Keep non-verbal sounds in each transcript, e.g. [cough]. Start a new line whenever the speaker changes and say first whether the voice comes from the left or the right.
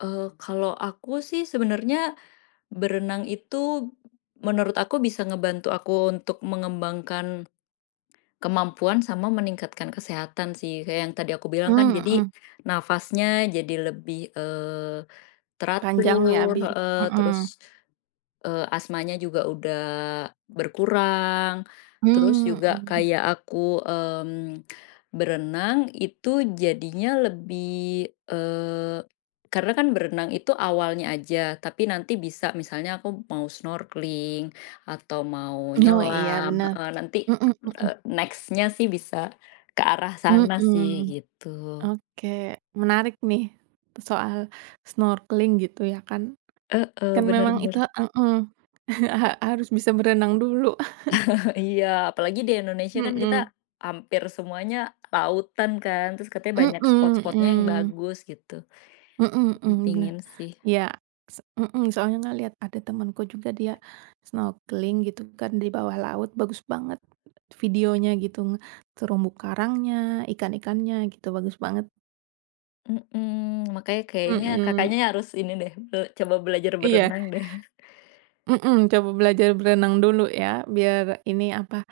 left: Eee, kalau aku sih, sebenarnya berenang itu, menurut aku bisa ngebantu aku untuk mengembangkan [swallows] kemampuan sama meningkatkan kesehatan, sih. Kayak yang tadi aku bilang kan,
right: Mmm,
left: jadi,
right: mhm.
left: nafasnya jadi lebih, eee,
right: Panjang ya,
left: teratur
right: abi
left: heeh, terus,
right: mhm.
left: eee, asmanya juga udah berkurang. Terus
right: Mmm,
left: juga
right: mhm.
left: kayak aku, mmm, berenang, itu jadinya lebih, eee karena kan berenang itu awalnya aja. Tapi nanti bisa, misalnya aku mau snorkeling atau mau
right: Oh, iya,
left: nyelam
right: benar.
left: heeh, nanti,
right: Mhm mhm.
left: eee, next-nya sih, bisa ke arah sana sih,
right: Mhm.
left: gitu.
right: Oke. Menarik nih, soal snorkeling, gitu, ya kan.
left: Heeh.
right: Kan
left: Benar
right: memang itu
left: benar.
right: ha mhm [chuckles] a ha harus bisa berenang dulu. [chuckles]
left: [chuckles] Iya. Apalagi di Indonesia kan kita,
right: Mhm.
left: hampir semuanya lautan, kan. Terus katanya
right: Mhm
left: banyak spot-spotnya yang
right: mhm.
left: bagus, gitu.
right: Mhm
left: Ih,
right: mhm, benar.
left: pengen sih.
right: Iya, se mhm, soalnya ngelihat ada temanku juga dia snorkeling, gitu kan, di bawah laut. Bagus banget, videonya, gitu. Nge terumbu karangnya, ikan-ikannya, gitu, bagus banget.
left: Mhm. Makanya, kayaknya
right: Mhm.
left: Kakaknya harus ini deh, e coba belajar
right: Iya.
left: berenang, deh. [chuckles]
right: Mhm, coba belajar berenang dulu, ya? Biar ini, apa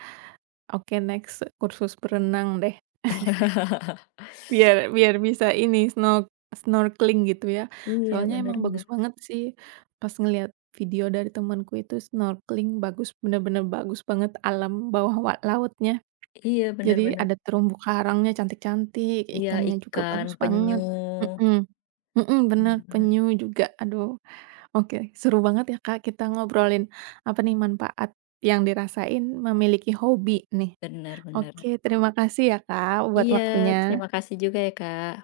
right: oke, next, kursus berenang, deh. [chuckles]
left: [laughs]
right: Biar biar bisa ini, snork snorkeling, gitu ya.
left: Iya.
right: Soalnya
left: Benar
right: emang
left: benar.
right: bagus banget, sih. Pas ngelihat video dari temanku itu snorkeling, bagus. Benar-benar bagus banget alam bawah wa lautnya.
left: Iya, benar
right: Jadi,
left: benar.
right: ada terumbu karangnya cantik-cantik,
left: Iya,
right: ikannya juga
left: ikan,
right: bagus
left: penyu.
right: banget. Mhm. Mhm, benar.
left: Benar benar.
right: Penyu juga, aduh. Oke. Seru banget ya, Kak, kita ngobrolin apa, nih? Manfaat yang dirasain memiliki hobi, nih.
left: Benar benar.
right: Oke, terima kasih ya, Kak, buat
left: Iya,
right: waktunya.
left: terima kasih juga ya, Kak.